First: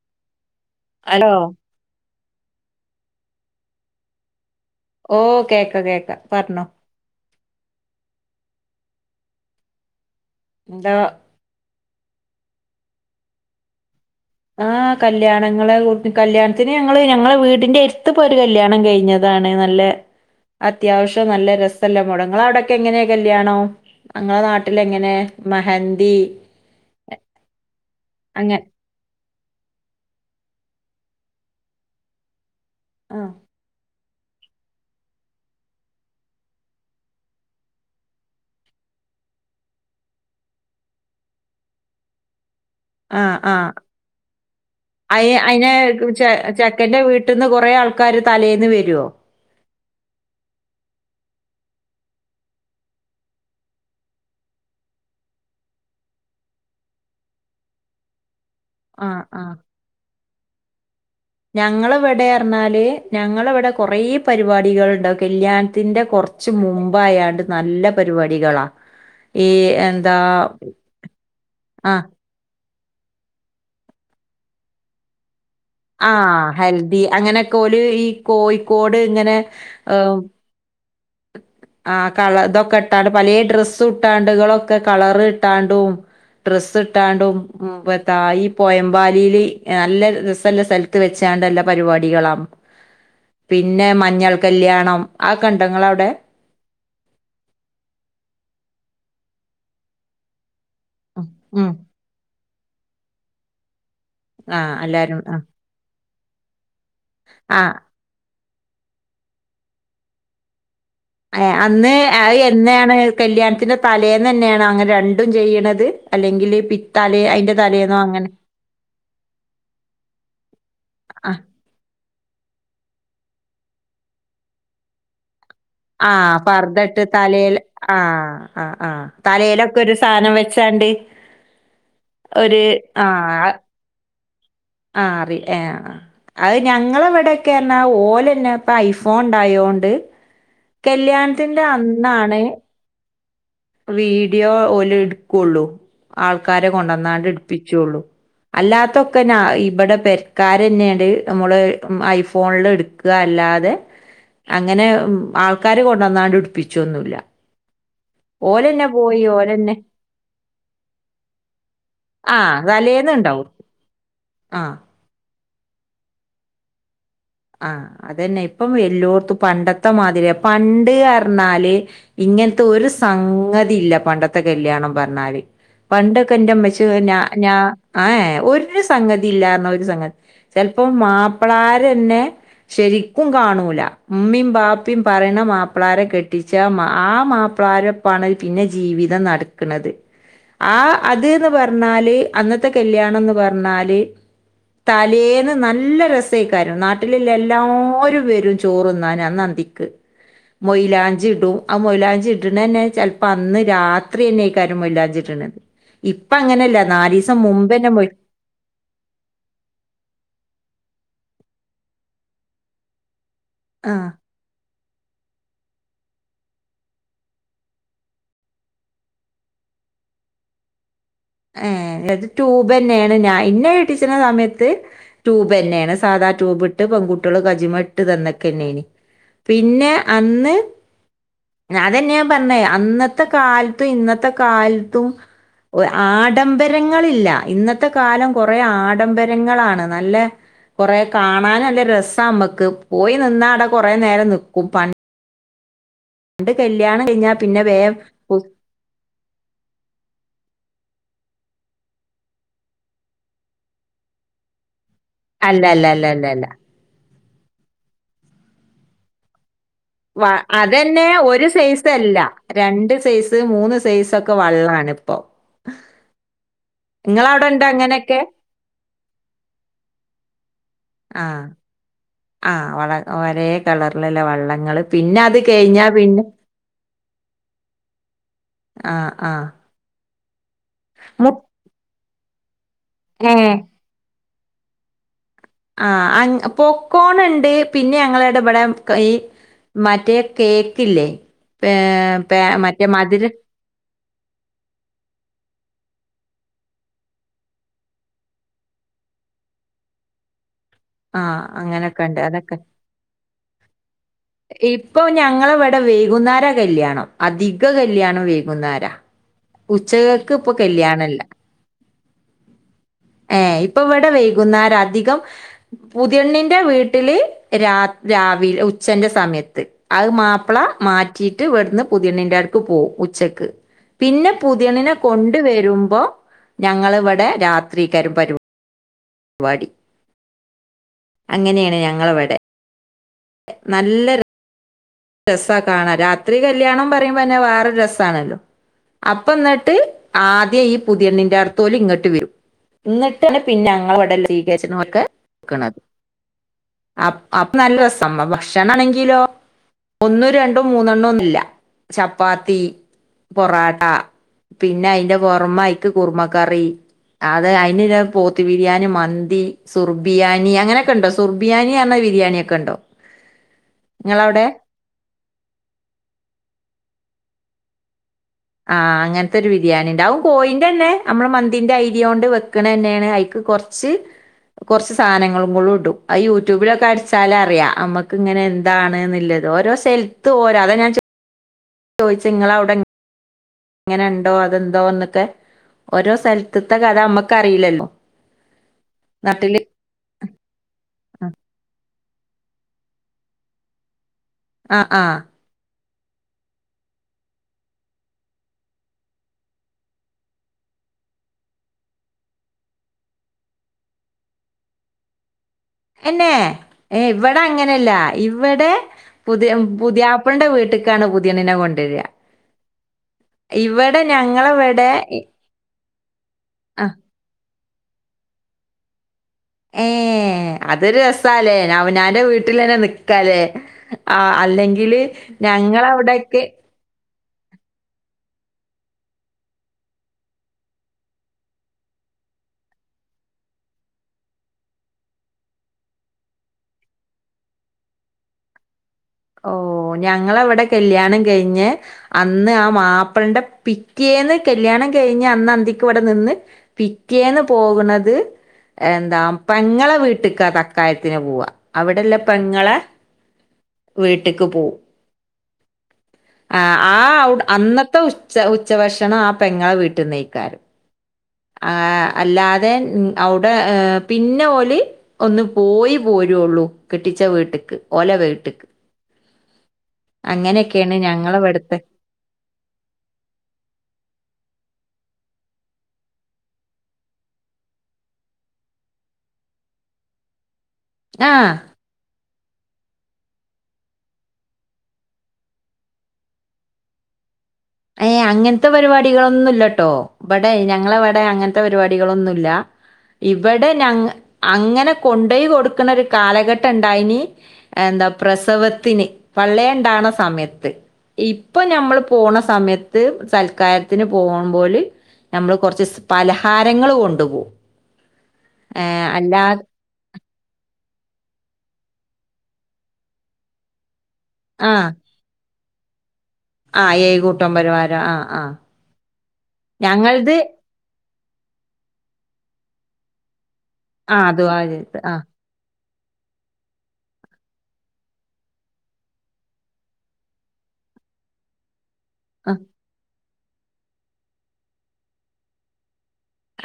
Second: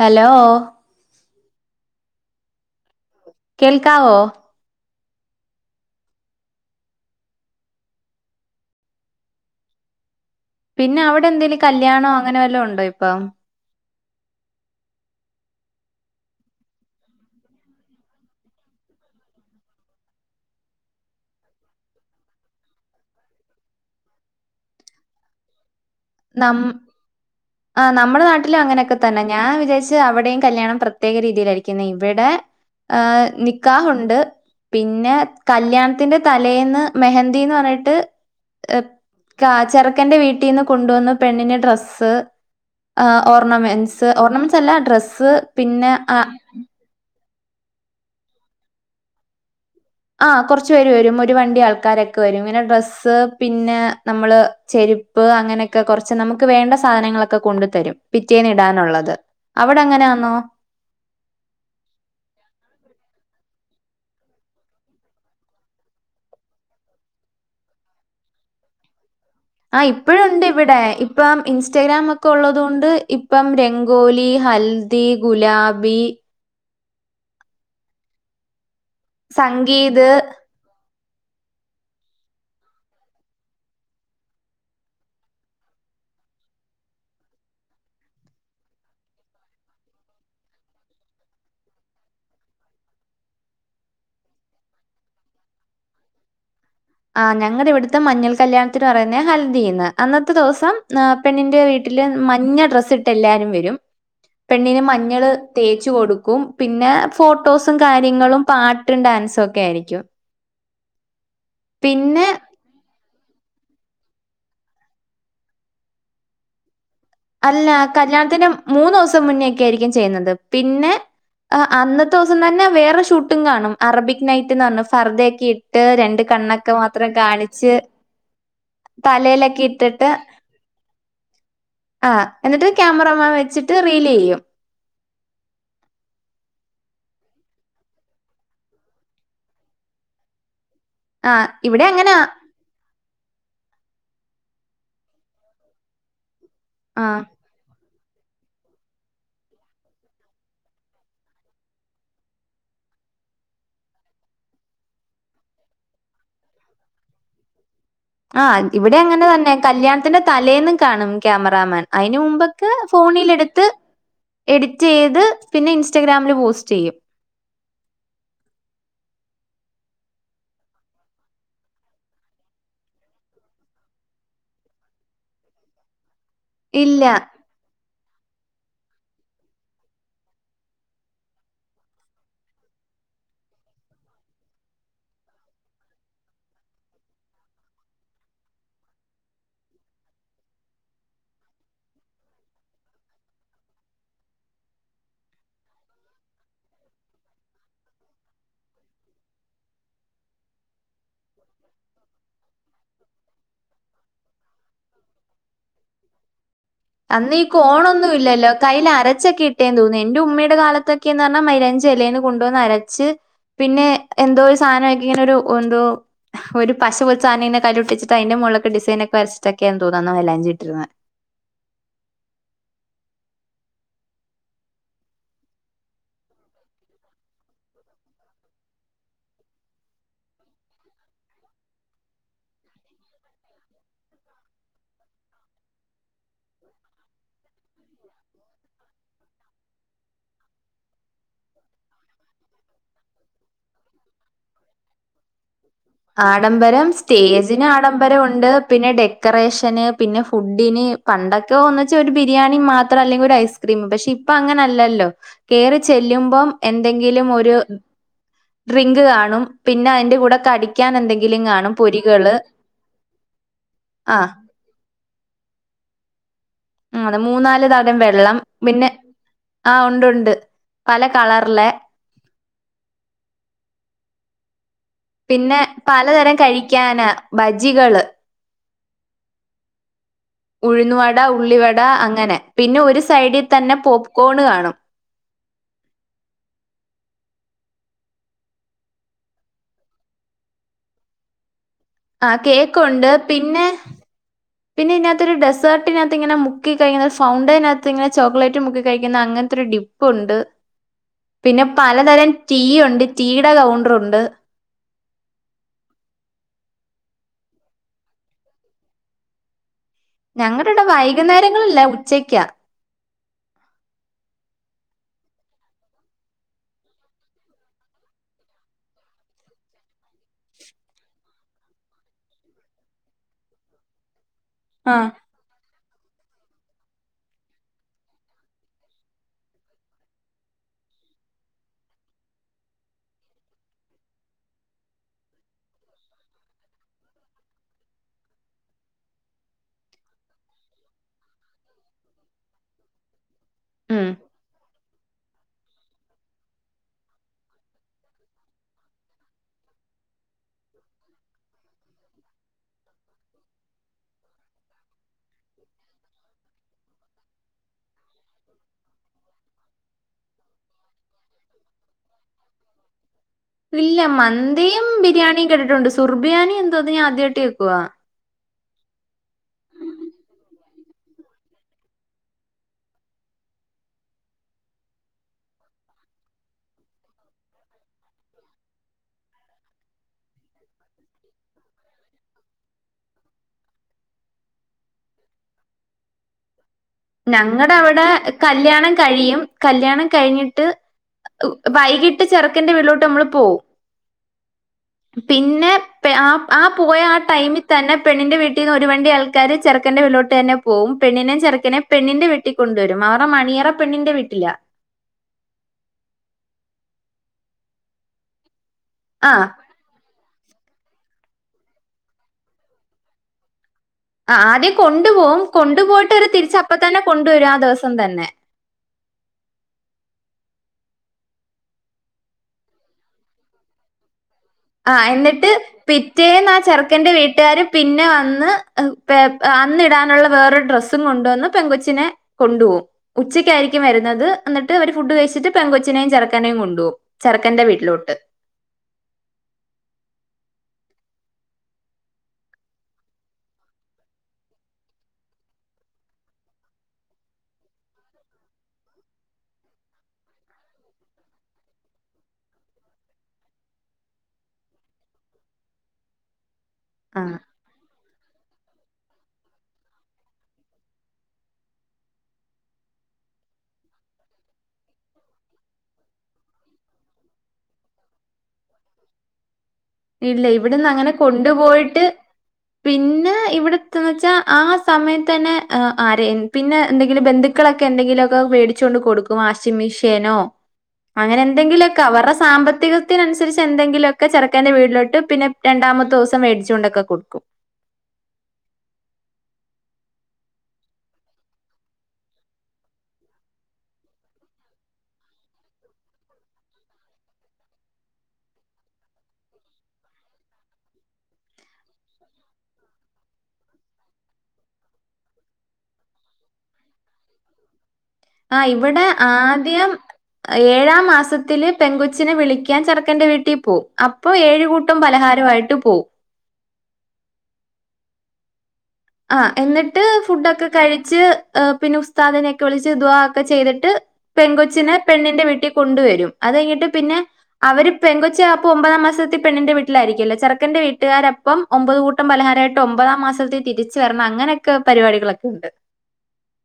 Hello hello കേൾക്കാവോ ഓ കേക്കാ കേക്കാ പറഞ്ഞോ എന്താ പിന്നെ അവിടെ എന്തേല്‌ കല്ല്യാണോ അങ്ങനെ വല്ലാം ഉണ്ടോ ഇപ്പൊ ആഹ് കല്യാണങ്ങള് കല്യാണത്തിന് ഞങ്ങള് ഞങ്ങളെ വീടിന്റെ എര്ത്ത് ഇപ്പോരു കല്യാണം കഴിഞ്ഞതാണ് നല്ല അത്യാവശ്യം നല്ല രസല്ലേ മോഡ നിങ്ങളെവിടൊക്കെങ്ങനെ കല്യാണം നിങ്ങളെ നാട്ടില് എങ്ങനെ മെഹ ന്തി ആ നമ്മളെ നാട്ടില് അങ്ങനൊക്കെ തന്നെ ഞാൻ വിചാരിച്ച് അവിടേം കല്യാണം പ്ര പ്രത്യേക രീതിയിലായിരിക്കുന്ന്‌ ഇവിടെ ആ നിക്കാഹുണ്ട് പിന്നേ കല്യാണത്തിന്റെ തലേന്ന് മെഹന്തീന്ന്റഞ്ഞിട്ട് കാ ചെറുക്കന്റെ വീട്ടിന്ന് കൊണ്ടുവന്ന് പെണ്ണിന് ഡ്രസ്സ് ആ ഓർണമെൻസ് ഓർണമെൻസ് അല്ല അയി ഡ്രസ്സ് പിന്ന ആ ട്ട്ന്ന് കൊറേ ആൾക്കാര് തലേന്ന് വരോ ആ കൊറച്ചു പേര് വരും ഒരു വണ്ടി ആൾക്കാരൊക്കെ വരും പിന്ന ഡ്രസ്സ് പിന്ന നമ്മള് ചെരിപ്പ് അങ്ങനക്കെ കൊറച്ച് നമുക്ക് വേണ്ട സാധനങ്ങളൊക്കെ കൊണ്ട് തരും പി റ്റേന്ന് ഇടാനുള്ളത് അവിടെ അങ്ങനാന്നോ? ഞങ്ങളിവിടെറഞ്ഞാല് ഞങ്ങളിവിടെ കൊറെ പരിപാടികള്ണ്ടാവും കല്യാണത്തിന്റെ കൊറച്ച് മുമ്പായാണ്ട് നല്ല പരിപാടികളാ ഈ ആ എന്താ ഇപ്പഴൊണ്ട് ഇവിടെ ഇപ്പം ആഹ് ഇൻസ്റ്റാഗ്രാം ഒക്കെ ഒള്ളതു കൊ ണ്ട് ഇപ്പം രംഗോലി ഹൽദി ഗുലാ ആ ഹൽ ദീ അങ്ങനെക്കോല് ഈ കോയി ക്കോട് ഇങ്ങനെ ഹ് സംഗീത് ആഹ് കള ഇതൊക്കെ ഇട്ടാണ്ട് പലേ ഡ്രസ്സ്‌ ഇട്ടാണ്ടുകളൊക്കെ കളർ ഇട്ടാണ്ടും ഡ്രസ്സ് ഇട്ടാണ്ടും മ്മ് [unintelligible] ഈ പോയമ്പാലീല് നല്ല രസല്ലേ സ്ഥലത്ത് വെച്ചാണ്ട് എല്ലാ പരിപാടികളാ പിന്നെ മഞ്ഞൾ കല്യാണം അതൊക്കെണ്ടോ ഇങ്ങളൊ ടെ ആ ഞങ്ങട ഇവിട്ത്തെ മഞ്ഞൾ കല്യാണത്തിന് റയുന്ന ഹൽദിന്ന് അന്നത്തേ ദിവസം ആ പെണ്ണിന്റെ ഉം വീട്ടില് മഞ്ഞ ഡ്രസ്സ്‌ ഇട്ട് എല്ലാരും വരും ആഹ് പെണ്ണിന് എല്ലാരും മഞ്ഞള് ആഹ് തേച്ചു കൊടു കും പിന്നെ ആഹ് ഫോട്ടോസും കാര്യങ്ങളും പാട്ടും ഡാൻസും ഒക്കെ ആയിരിക്കും ഏ അന്ന് ആ പിന്നെ എന്നേണ് കല്യാണത്തിന്റെ തലേന്ന് തന്നെയാണ് അങ്ങനെ രണ്ടും ചെയ്യണത് അല്ലെങ്കിൽ പി തലേ അയിന്റെ അല്ല തലേന്നോ അങ്ങനെ കല്യാണത്തിന്റെ മൂന്ന് ദിവസം മുന്നേക്കെ ആയിരിക്കും ചെയ്യുന്നത് പിന്നെ ആഹ് അന്ന ദിവസം തന്നെ വേറെ ഷൂട്ടും കാണും അറബിക് നയ്റ്റിന്റെന്ന് ഫർദെ ആ പർദിട്ട് തലേൽ ആ ആ ആ തലയിലൊക്കെ തലേലൊക്കെ ഒരു സാധനം വെച്ചാണ്ട് ആ ഒരു എന്നിട്ട് ക്യാമറാമ്മ വെച്ചിട്ട് റീൽ ചെയ്യും ആ അറി ഏ ആ അത് ഞങ്ങളവിടെക്കെ എന്നാ ഓലന്നെ ഇപ്പ ഐഫോൺ ഉണ്ടായോണ്ട് ആഹ് കല്യാണത്തിന്റെ ഇവിടെ അങ്ങനാ. അന്നാണ് വീഡിയോ ഓലു എടുക്കുള്ളൂ ആൾ - ക്കാരെ ആഹ്. കൊണ്ടുവന്നാണ്ട് എടുപ്പിച്ചെയുള്ളൂ അല്ലാത്തൊക്കെ ഞാ ഇവിടെ പെരക്കാര് തന്നെയാണ്ട് നമ്മള് ഐഫോണില് എടുക്കുക അല്ലാതെ അങ്ങനെ ആൾക്കാരെ കൊണ്ടുവന്നാണ്ട് എടുപ്പിച്ചോന്നുല്ല ആ ഇവിടെ അങ്ങനെ തന്നെ കല്യാണത്തിന്റെ തലേന്നും കാണും ക്യാമറാമാൻ അയിന് ആ മുമ്പൊക്കെ തലേന്നുണ്ടാവും ഫോണിലെടുത്ത് ആ എഡിറ്റ് ചെയ്ത് പിന്നെ ഇൻസ്റ്റാഗ്രാമില് പോസ്റ്റ് ചെയ്യും ആ അതന്നെ ഇപ്പം എല്ലോർത്തും പണ്ടത്തെ മാതിരിയാ പണ്ട് പറഞ്ഞാല് ഇങ്ങനത്തെ ഒരു സംഗതി ഇല്ല പണ്ടത്തെ കല്യാണം പറഞ്ഞാല് പണ്ട് ക്കെ എൻ്റെമ്മച്ചി ഇല്ല. ഞാ ഞാ ആ ഏ ഒരു സംഗതി ഇല്ലാരുന്നു ഒരു സംഗതി ചിലപ്പോ മാപ്പിള്ളാരുത്തന്നെ ശരിക്കും കാണൂല ഇമ്മിയും ബാപ്പിയും പറയുന്ന മാപ്പിളാര കെട്ടിച്ച ആ മാപ്പിളാര ഒപ്പാണ് പിന്നെ ജീവിതം നടക്കണത് ആ അതന്ന് പറഞ്ഞാല് അന്നത്തെ കല്യാണം എന്ന് പറഞ്ഞാല് തലേന്ന് നല്ല രസയ്ക്കാരം നാ ട്ടില്ലാ എല്ലാരും വരും ചോറ് തിന്നാൻ അന്ന് അന്തിക്ക് മൊയ്- യ്ലാഞ്ചി ഇടും ആ മൊയ്ലാഞ്ചി ഇടണ തന്നെ ചിലപ്പോ അന്ന് രാത്രി തന്നെ ആയിരിക്കും മൊയ്ലാഞ്ചി ഇടണേ ഇപ്പം അങ്ങനെയല്ല നാല് അന്ന് ദിവസം ഈ മുമ്പന്നെ മൊയ് കോണൊന്നും ഇല്ലല്ലോ. കയ്യിൽ ക്കെന്ന് പറഞ്ഞാ മൈലാഞ്ചി ഇലെന്ന് കൊണ്ടുവന്ന് അരച്ച് പിന്നെ ആ എന്തോ ഒരു സാനം അ- ഇങ്ങനൊരു ഒന്തോ ഒരു പശ പോലത്തെ സാനം ഇങ്ങനെ കൈയില് ഒട്ടിച്ചട്ട് അതിന്റെ മുകളിലൊക്കെ ഡിസൈനൊക്കെ വരച്ചിട്ടൊക്കെയാന്ന് തോന്നുന്നു അന്ന് മൈലാഞ്ചി ഇട്ടിരുന്നെ ഏ അത് ട്യൂബ് തന്നെയാണ് ഞാ എന്നെ കെട്ടിച്ചുന്ന സമയത്ത് ട്യൂബ് തന്നെയാണ് സാധാ ട്യൂബ് ഇട്ട് പെൺകുട്ടികള് കൈയ്യുമേ ഇട്ട് തന്നൊക്കെ ആയിനി പിന്നെ അന്ന് അതന്നെയാ ഞാൻ പറഞ്ഞേ അന്നത്തെ കാലത്തും ഇന്നത്തെ കാലത്തും ഓ ആഡംബരങ്ങളില്ല ഇന്നത്തെ കാലം കൊറേ ആഡംബരങ്ങളാണ് നല്ല കൊറേ കാണാൻ നല്ല രസ നമ്മക്ക് പോയി നിന്നാ അവിടെ കുറേ നേരം നിക്കും പണ്ട് ആഡംബരം കല്യാണം കഴിഞ്ഞാൽ പിന്നെ സ്റ്റേജിന് വേഗം പു- ആഡംബരവൊണ്ട് പിന്നെ ഡെക്കറേഷന് പിന്നെ ഫുഡിന് പണ്ടൊക്കെ ഒന്നുവെച്ചാ ഒരു ബിരിയാണി മാത്രം അല്ലെങ്കിൽ ഒരു ഐസ്ക്രീം പക്ഷെ ഇപ്പം അങ്ങനെ അല്ലല്ലോ അല്ല കേറി അല്ല അല്ല അല്ല അല്ല ചെല്ലുമ്പോം എന്തെങ്കി ങ്കിലും ഒരു ഡ്രിങ്ക് കാണും പിന്നെ അതിന്റെ കൂടെ കടി പിന്നെ ഒര് സൈസ് അല്ല രണ്ട് സൈസ് മൂന്ന് സൈസ് ആഹ് ഒക്കെ വള്ളാണ് ഇപ്പൊ മൂന്ന് നിങ്ങളവിടെ മൂന്നാൽ ഉണ്ടോ തരം അങ്ങനെയൊക്കെ വെള്ളം പിന്നെ ആ ഉണ്ട് ഉണ്ട് പല ആ കളർലെ ആ വള ഒരേ കളർൽ ഇല്ലെ വള്ളങ്ങൾ പിന്നെ പലതരം കഴിക്കാന ബജ്ജികള് ആ ആ ഉഴുന്നുവട മു ഉള്ളിവട അങ്ങ് അങ്ങനെ പിന്നെ ഒരു ഏ സൈഡി തന്നെ പൊത് കോണ് കാണും ആ അ പോപ്കോൺ ഇണ്ട് പിന്നെ ഞങ്ങളെട ഇവിടെ ഈ മറ്റേ കേക്ക് ഇല്ലേ ആ കേക്കൊണ്ട് പിന്നെ പിന്നെ ഈനാത്തൊരു ഡെസേർട്ടിനാത്ത് ഇങ്ങനെ മുക്കി കഴിക്കുന്ന സൗണ്ടേനാത്ത് ഇങ്ങനെ ചോക്ലേറ്റ് മുക്കി കഴിക്കുന്ന അങ്ങനത്തെ ഒരു ഡിപ്പുണ്ട്. ആ അങ്ങനെയൊക്കൊ ഇണ്ട് അതൊക്കെ ഉണ്ട് ടീയുടെ കൗണ്ടറുണ്ട് ഇപ്പൊ ഞങ്ങളെ ഇവിടെ വെയ്കുന്നേരാ കല്യാണം. അധിക കല്യാണം വെയ്കുന്നേരാ ഞങ്ങടെ ഈടെ വൈകുന്നേരങ്ങളില്ല ഉച്ച് ഉച്ചയ്ക്കാ ഏ ഇപ്പൊ ഇവിടെ വെയ്കുന്നേരാ അധികം പുതിയണ്ണിന്റെ വീട്ടില് രാത് രാവിലെ ഉച്ചന്റെ സമയത്ത് അത് മാപ്പിള മാറ്റിട്ട് ഇവിടുന്ന് പുതിയണ്ണിന്റെ ആടക്ക് പോകും ഉച്ചക്ക് പിന്നെ പുതിയണ്ണിനെ ആഹ് കൊണ്ട് വരും അപ്പോം ഞങ്ങളിവിടെ രാത് ത്രീക്കാരും പരും പാടി അങ്ങനെയാണ് ഞങ്ങളെ ഇവിടെ നല്ലൊര് രസാ കാണാൻ രാത്രി കല്യാണം പറയുമ്പോന്നെ വേറൊരു രസാണല്ലോ. അപ്പം ഇന്നിട്ട് ആദ്യ ഈ പുതിയെണ്ണിന്റെ അടുത്തോല് ഇങ്ങട്ട് വരും ഇന്ന് ത്ത് പിന്നെ ഉം ഞങ്ങളവിടെ സീകര്ച്ച്നോൽക് ക്കണത് അപ്പ് അപ്പൊം നല്ല രസാ സം ഭക്ഷണം ആണെങ്കിലോ ഒന്നു രണ്ടും മൂന്നെണ്ണോ ന്നുഇല്ല ചപ്പാത്തി പൊറാട്ട പിന്നെ അയിന്റെ പൊർമ ഐക്ക് കുറുമക്കറി അത് അയിന് പോത്ത് ബിരിയാണി മന്തി സുർബിയാനി അങ്ങനെയൊക്കെണ്ടോ സുർബിയാനി ന്ന് പറഞ്ഞ ബിരിയാണ ഒക്കെയുണ്ടോ ങ്ങളാവിടെ രിയാണി കേട്ടിട്ടുണ്ട് സുർബിയാനി എന്തോന്ന് ഞാൻ ആദ്യായിട്ട് കേക്കുവാ ആ അങ്ങനെത്തൊരു ബിരിയാണി ണ്ട് ഔ കോയിന്റെന്നെ അമ്മളെ മന്തിന്റെ അയ്രിയോണ്ട് വെക്ക്ണെന്നെയാണ് അയ്ക്ക് കൊർച്ച് കൊറച്ച് സാനങ്ങളും ങ് ഇടും അത് യൂട്യൂബിലൊക്കെ അടിച്ചാലറിയാ അമ്മക്ക്ങ്ങനെ എന്താണ്ന്ന്ള്ളത് ഓരോ സെൽത്തും ഓരാ അത് ഞാൻ ചോ ചോയിച്ചെ ങ്ങള വിടെ എങ്ങനെ ഉണ്ടോ അതെന്തോന്നൊക്കെ ഓരോ സ്ഥലത്ത് ഞങ്ങടെ അവിടെ കല്യാണം കഴിയും നാട്ടില് കല്യാണം കഴിഞ്ഞിട്ട് ഊ വൈകി ട്ട് ചെർക്കന്റെ വിട്ട്ലോട്ട് അമ്മള് പോവും ആ ആ പിന്നെ പ്പെ ആ ആ പൊയ്യാ ആ ടൈംമി തന്നെ പെണ്ണിൻ്റെ വീട്ടിന്ന് ഒരു വണ്ടി ആൾക്കാര് ചെർക്കൻ്റെ വീട്ടിലോട്ടെന്നെ പോവും പെണ്ണിനെ ചെറുക്കനെ പെണ്ണിന്റെ വീട്ടിൽ കൊണ്ടൊരും അവർടെ മണിയറ പെണ്ണിന്റെ വീട്ടിലാ എന്നെ ഏ ഇവിടെ അങ്ങനെയല്ല ഇവിടെ ആ പുതിയം പുതിയാ ഇവന്റെ വീട്ടിക്കാണ് പുതിയണ്ണിനെ കൊണ്ടെരാ ആ ആദ്യം കൊണ്ടു പോവും കൊണ്ടുപോയിട്ട് ഓര് തിരിച്ച് ആ അപ്പതന്നെ കൊണ്ടുവരും ആ ദിവസം ത്തം തന്നെ ഏ അതൊരു രസാല്ലേ അവനാന്റെ വീട്ടിലന്നെ നിക്കാലേ ആ ആ അല്ലെങ്കില് എന്നിട്ട് ഞങ്ങളവിടൊക്കെ പിറ്റേന്നാ ചെർക്കന്റെ വീ ട്ടാര് പിന്നെ വന്ന് പെ അന്ന് ഇടാനുള്ള വേറൊരു ഡ്രെസ്സും കൊണ്ടൊന്ന് പെൺങ്കൊച്ചിനെ കൊണ്ടുപോവും ഉച്ചക്കായിരിക്കും വരുന്നത് എന്നിട്ട് ഇവര് ഫുഡ് കഴിച്ചിട്ട് പെൺങ്കൊച്ചിനെയും ചെറുക്കനെയും കൊണ്ടോവും ചെറുക്കന്റെ വീട്ടിലോട്ട് ഓ ഞങ്ങളിവിടെ കല്യാണം കയിഞ്ഞെ അന്ന് ആ മാപ്പിൾന്റെ പിറ്റേന്ന് കല്യാണം കയിഞ്ഞ് അന്ന് അന്തിക്ക് ഇവിടെ നിന്ന് പിറ്റേന്ന് പോവ്ണത് എന്താ പെങ്ങളെ വീട്ട്ക്കാ തക്കായത്തിന് പോവാ അവിടെ ഇള്ള പെങ്ങളെ വീട്ട്ക്ക് പോവും ആ ആ ആഹ് അവുടെ അന്ന് ത്തു ഉച്ച ഉച്ചഭക്ഷണാ പെങ്ങളെ വീട്ടിന്നെയ്ക്കാരം ആ അല്ലാതെ അവുടെ പിന്നെ ഓല് ഒന്ന് പോയി പോരൊള്ളൂ കെട്ടിച്ച വീട്ട്ക്ക് ഓലെ വീ ഇല്ല ഇവിടുന്ന് അങ്ങനെയൊക്കെയാണ് അങ്ങനെ ഞങ്ങളെ ഇവിടുത്തെ കൊണ്ടുപോയിട്ട് പിന്നെ ഇവിടെത്ത്ന്ന് വെച്ചാ ആസ് സമയത്തന്നെ ഹ് ആരെ പിന്നെ എന്തെങ്കിലും ബന്ധുക്കളൊക്കെ എന്തെങ്കിലൊക്കെ മേടിച്ചു കൊണ്ട് കൊടുക്കും വാഷിംഗ്‌ മെഷ്യനോ ആ അങ്ങനെ എന്തെങ്കിലൊക്കെ അവരെ സാമ്പത്തിക ത്തിനനുസരിച്ച് എന്തെങ്കിലൊക്കെ ചെർക്കന്റെ വീട്ടിലോട്ട് പിന്നെ രണ്ടാമത്തൊസം മേടിച്ചുണ്ടൊക്കെ കൊടുക്കും ഏ അങ്ങനത്തെ പരിപാടികളൊന്നുംല്ലട്ടോ ബടെ ഞങ്ങളെവിടെ അങ്ങനത്തെ പരിപാടികളൊന്നുല്ല ഇവിടെ ഞങ്ങ അങ്ങനെ കൊണ്ടോയി കൊടുക്കണ ഒരു കാലഘട്ടം ഇണ്ടായിനി എന്താ പ്രസവത്തിന് പള്ളെ ഉണ്ടാണ സമയത്ത് ഇപ്പൊ ഞമ്മൾ പോണ തമയത്ത് സൽക്കാരത്തിന് പോകുമ്പോല് നമ്മൾ കുറച്ച് പലഹാരങ്ങൾ കൊണ്ടു പോകും ആ ഇവിടെ ആദ്യം ഏഴാം മാസത്തിൽ പെൺ കൊച്ചിനെ വിളിക്കാൻ ചെർക്കന്റെ വീട്ടിൽ പോവും അപ്പൊ ഏഴ് കൂട്ടം പലഹാരവായിട്ട് പോ ആ ഏകൂട്ടം പലഹാരം ആ ആ ആ എന്നിട്ട് ഫുഡൊക്കെ കഴി ച്ച് പിന്നെ ഉസ്താദിനെയൊക്കെ വിളിച്ച് ദുആ ക്കെ ചെയ്തിട്ട് ആഹ് പെൺ ദുആ കൊച്ചിനെ ചെയ്ത്. ആഹ്. പെണ്ണിന്റെ വീട്ടി കൊണ്ടു വരും അത് കഴിഞ്ഞിട്ട് പിന്നെ അവര് പെൺ കൊച്ച് അപ്പോ ഒമ്പതാം മാസത്തി പെണ്ണിന്റെ വീട്ടിലായിരിക്കല്ലോ ചെർക്കന്റെ വീട്ടുക്കാര് അപ്പം ഒമ്പത് കൂ ട്ടം പലഹാരായിട്ട് ഒമ്പതാം മാസം ച്ച് വരണം അങ്ങനെയെക്കെ പരിവാടികളൊക്കെ ഇണ്ട്.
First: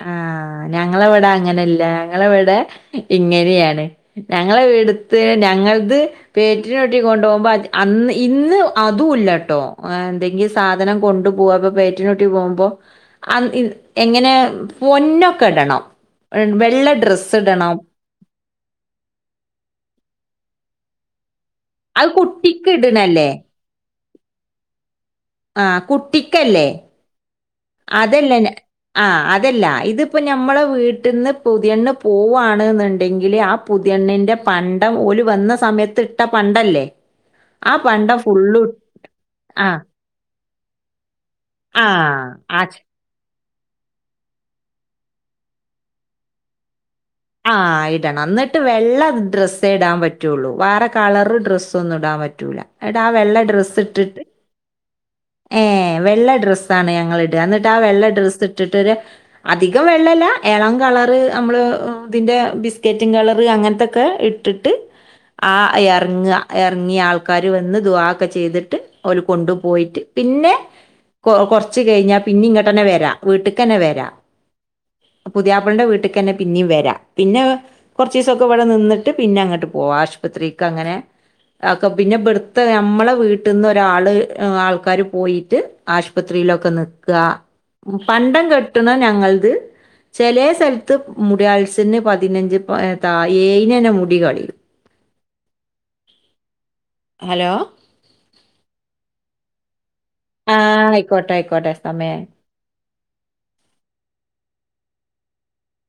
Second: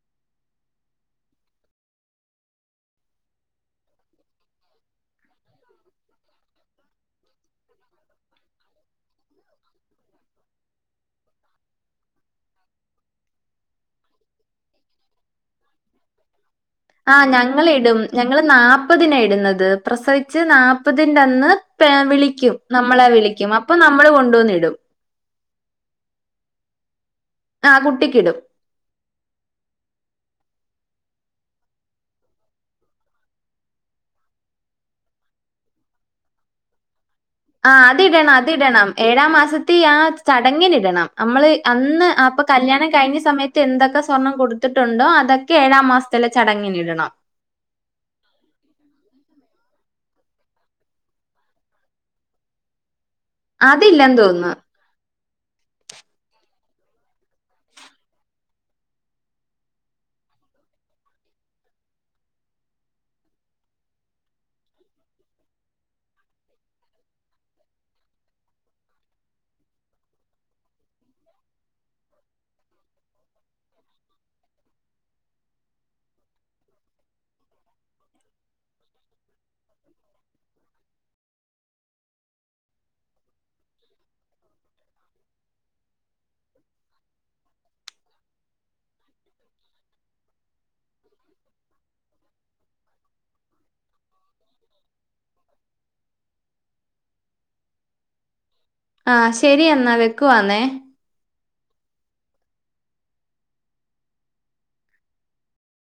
ആ ഞങ്ങളെവിടെ അങ്ങനെല്ല ഞങ്ങളെവിടെ ഇങ്ങനെയാണ്. ഞങ്ങളെ ഇവിടുത്ത് ഞങ്ങൾത് പേറ്റിനൂട്ടി കൊണ്ടൊവുമ്പോ അന്ന് ഇന്ന് അതുല്ലട്ടോ ഏ എന്തെങ്കിം സാധനം കൊണ്ടു പോവ് അപ്പ പേറ്റിനൂട്ടി പോവുമ്പോ അ ഇന് എങ്ങനെ പൊന്നൊക്കെടണം. ആ ഞങ്ങൾ ഇടും ഞങ്ങള് നാപ്പതിനാ ഇടുന്നത് പ്രസവിച്ച് നാ പ്പതിൻ്റെ അന്ന് പെ അത് വിളിക്കും കുട്ടിക്ക് നമ്മളെ ഇട്ണല്ലേ? വിളിക്കും അപ്പൊ ന നമ്മള് കൊണ്ടുവന്നിടും ആ കുട്ടിക്കല്ലേ ആഹ് അതല്ല കുട്ടിക്കിടും. ന ആ അതല്ല ഇതിപ്പ ഞ നമ്മളെ വീട്ടിന്ന് പുതിയെണ്ണ് പോവാണ് ന്ന്ണ്ടെങ്കില് ആ പുതിയെണ്ണിന്റെ പണ്ടം ഓല് വന്ന സമയത്ത് ഇട്ട പണ്ടല്ലേ ആ പണ്ടം അതിടണം ഫുള്ളും ഇട് അതിടണം ഏഴാം മാസത്തെ ആ ചടങ്ങിന് ഇടണം നമ്മള് ആ അന്ന് അപ്പ അച് കല്ല്യാണം കഴിഞ്ഞ സമയ എന്തൊക്കെ സ്വർണ്ണം കൊടുത്തിട്ടുണ്ടോ അതൊക്കെ ഏഴാം മാസത്തിലെ ചടങ്ങിൻ ഇടണം ആ ഇടണം എന്നിട്ട് വെള്ള ഡ്രസ് ഇടാൻ പറ്റുള്ളൂ വേറെ കളർ ഡ്രസ്സ് ഒന്നും ഇടാൻ പറ്റൂല ആ വെള്ള ഡ്രെസ്സ് അതില്ലെന്ന് ഇട്ടിട്ട് തോന്നുന്നു. ഏ വെള്ള ഡ്രസ്സാണ് ഞങ്ങിൾ ഇട എന്നിട്ട് ആ വെള്ള ഡ്രെസ്സ് ഇട്ടിട്ട് ഒരു അധികം വെള്ളല്ല ഏളം കളറ് നമ്മള് അതിൻ്റെ ബിസ്കറ്റും കളറ് അങ്ങനത്തൊക്കെ ഇട്ടിട്ട് ആ ഇറങ്ങുക ഇറങ്ങിയ ആൾക്കാർ വന്ന് ദുആ ഒക്കെ ചെയ്തിട്ട് അവർ കൊണ്ടു പോയിട്ട് പിന്നെ കുറച്ച് കഴിഞ്ഞാൽ പിന്നെ ഇങ്ങോട്ട് തന്നെ വരാം വീട്ടിൽക്ക് തന്നെ വരാം പുതിയാപ്പളൻ്റെ വീട്ടക്ക് തന്നെ പിന്നെയും വരാം പിന്നെ കൊറച്ചിസൊക്കെ ഇവിടെ നിന്നി ട്ട് പിന്നെ അങ്ങട്ട് പോക ആശുപത്രിക്ക് അങ്ങനെ ഒക്കെ പിന്നെ വെടുത്ത നമ്മളെ വീട്ടിന്ന് ഒരാള് ആൾക്കാർ പോയിട്ട് ആശ് പത്രിയിലൊക്കെ നിൽക പണ്ട കെട്ട ട്ട്ണ് ഞങ്ങല്ത് ചില സ്ലത്ത് മു പതിനഞ്ച് ത ഏനന്നെ മുടി കളും ഹലോ ആ ശരി എ നത് നിക്കുവന്നേ കോട്ടെ സമയ